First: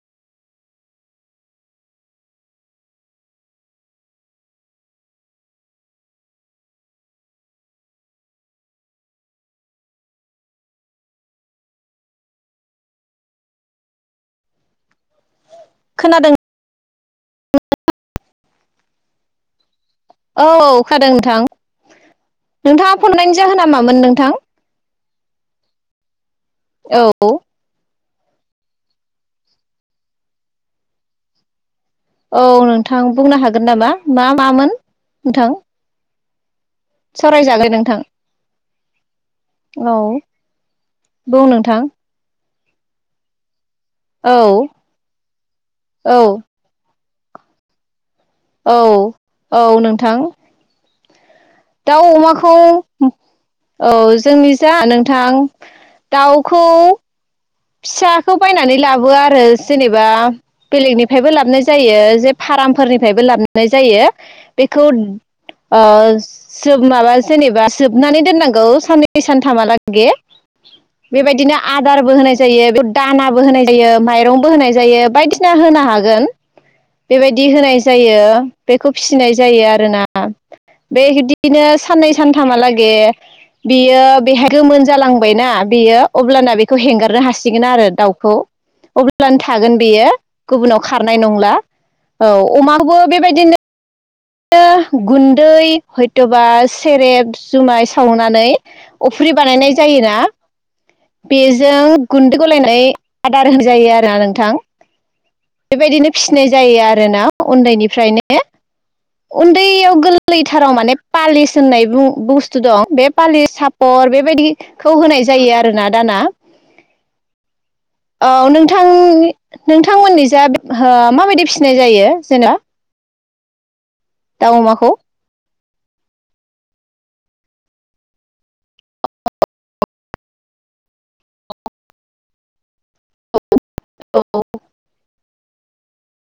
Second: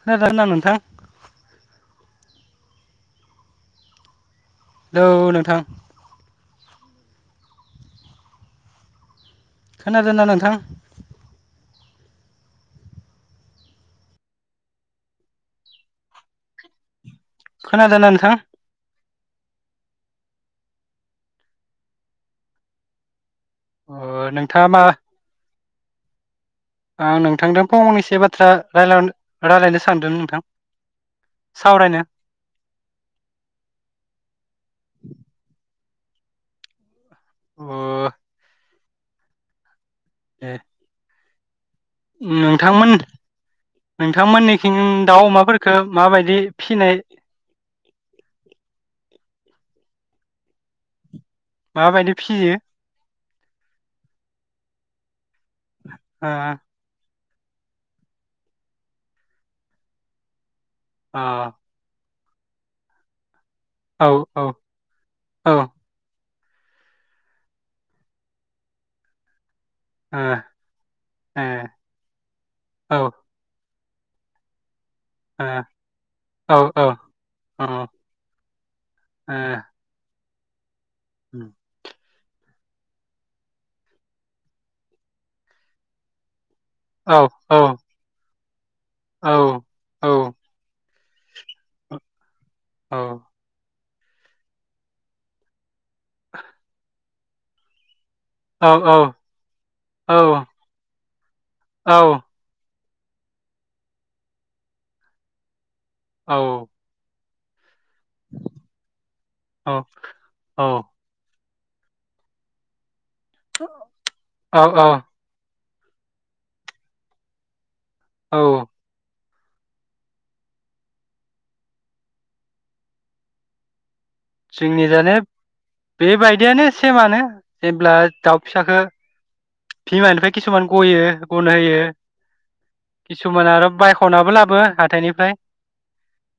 खोनादों ना नोंथां हेलौ नोंथां खोनादोंना नोंथां खोनादों खोनादोंना नोंथां औ खोनादों नोंथां नोंथाङा फन [unintelligible] अ नोंथां नोंथाङा मा औ आं नोंथांदों फंनै सो बाथ्रा रायलाय रायलायनो सानदोंमोन नोंथां सावरायनो औ नोंथां बुंनो हागोन नामा मा मामोन नोंथां अ सावरायजागोन नोंथां औ दे बुं नोंथां नोंथांमोन औ नोंथांमोननिखिं दाउ अमाफोरखौ औ माबायदि फिसिनाय औ औ नोंथां दाउ माबायदि अमाखौ फियो औ जोंनि जा नोंथां ओ दावखौ फिसाखौ बायनानै लाबोआ आरो जेनेबा अ बेलेगनिफ्रायबो लाबनाय जायो जे फारामफोरनिफ्रायबो लाब नाय औ जायो औ बेखौ ओ जोब माबा जेनेबा जोबनानै दोननांगौ साननै सानथाम हाला गै ए बेबायदिनो आदारबो होनाय औ ओ दानाबो होनाय जायो माइरंबो होनाय जायो बायदिसिना होनो हागोन औ औ बेबायदि होनाय अ जायो बेखौ फिसिनाय ए जायो आरोना [unintelligible] बे बिब्दिनो साननै सानथामहालागै बियो बेहाय गोमोन जालांबायना बियो अब्लाना बे खौ औ हेंगारनो हा औ सिगोन आरो दाउ खौ अब्लानो थागोन औ बेयो गुबुनाव खारनाय नंला औ अमाखौबो बेबायदिनो गुन्दै हयथ'बा सेरेब जुमाय सावनानै अफ्रि बानायनाय जायोना बेजों औ गुन्दै गलायनाय आदार होनजायो आरोना नोंथां बेबायदिनो औ फिसिनाय जायो आरो ना उन्दायनि [unintelligible] [inaudible] [unintelligible] फालि औ औ सापर औ औ बेबायदिखौ होनाय जायो आरो फोरोना दाना औ नोंथां नोंथांमोननि जा माबायदि फिसिनाय जायो जेन' जोंनि जानाये बेबायदियानो सेमानो जेब्ला दाउ फिसाखौ बिमानिफ्राय किसुमान गयो गनो होयो किसुमान आरो बायख'नाबो औ लाबो हाथायनिफ्राय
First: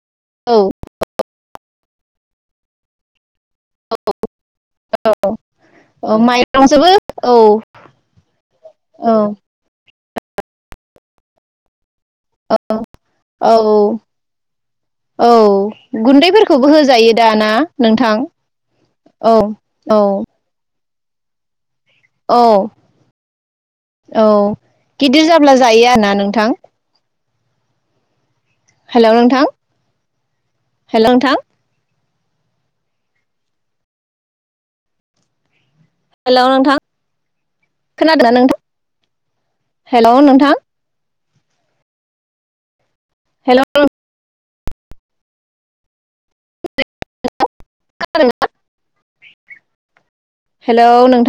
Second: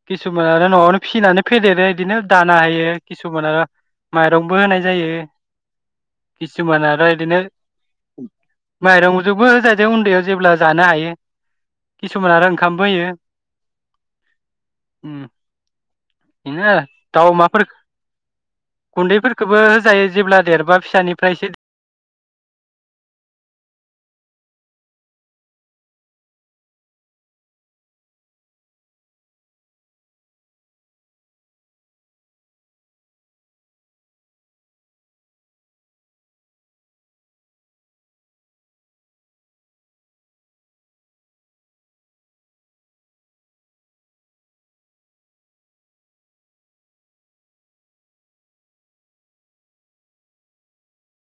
किसुमान आरो औ न'आवनो फिसिनानै फेदेरो बिदिनो दा हायो किसुमान आरो म होनाय जायो किसुमान माइरंजोंबो आरो औ नो औ माइरंजोबो ज उन्दै जेब्ला जानो हायो किसुमान आरो ओंखामबो होयो औ उम, औ बेनो गुन्दैफोरखौबो आरो होजायो दाउ दाना अमाफोर नोंथां औ गुन्दैफोरखौबो औ होजायो जेब्ला देर माबा फिसानिफ्रायससे औ औ गिदिर जाब्ला जायो आरोना नोंथां हेल' नोंथां हेल' नोंथां हेलौ नोंथां खोनादोंना नोंथां हेलौ नोंथां हेलौ खोनादोंना हेलौ नोंथां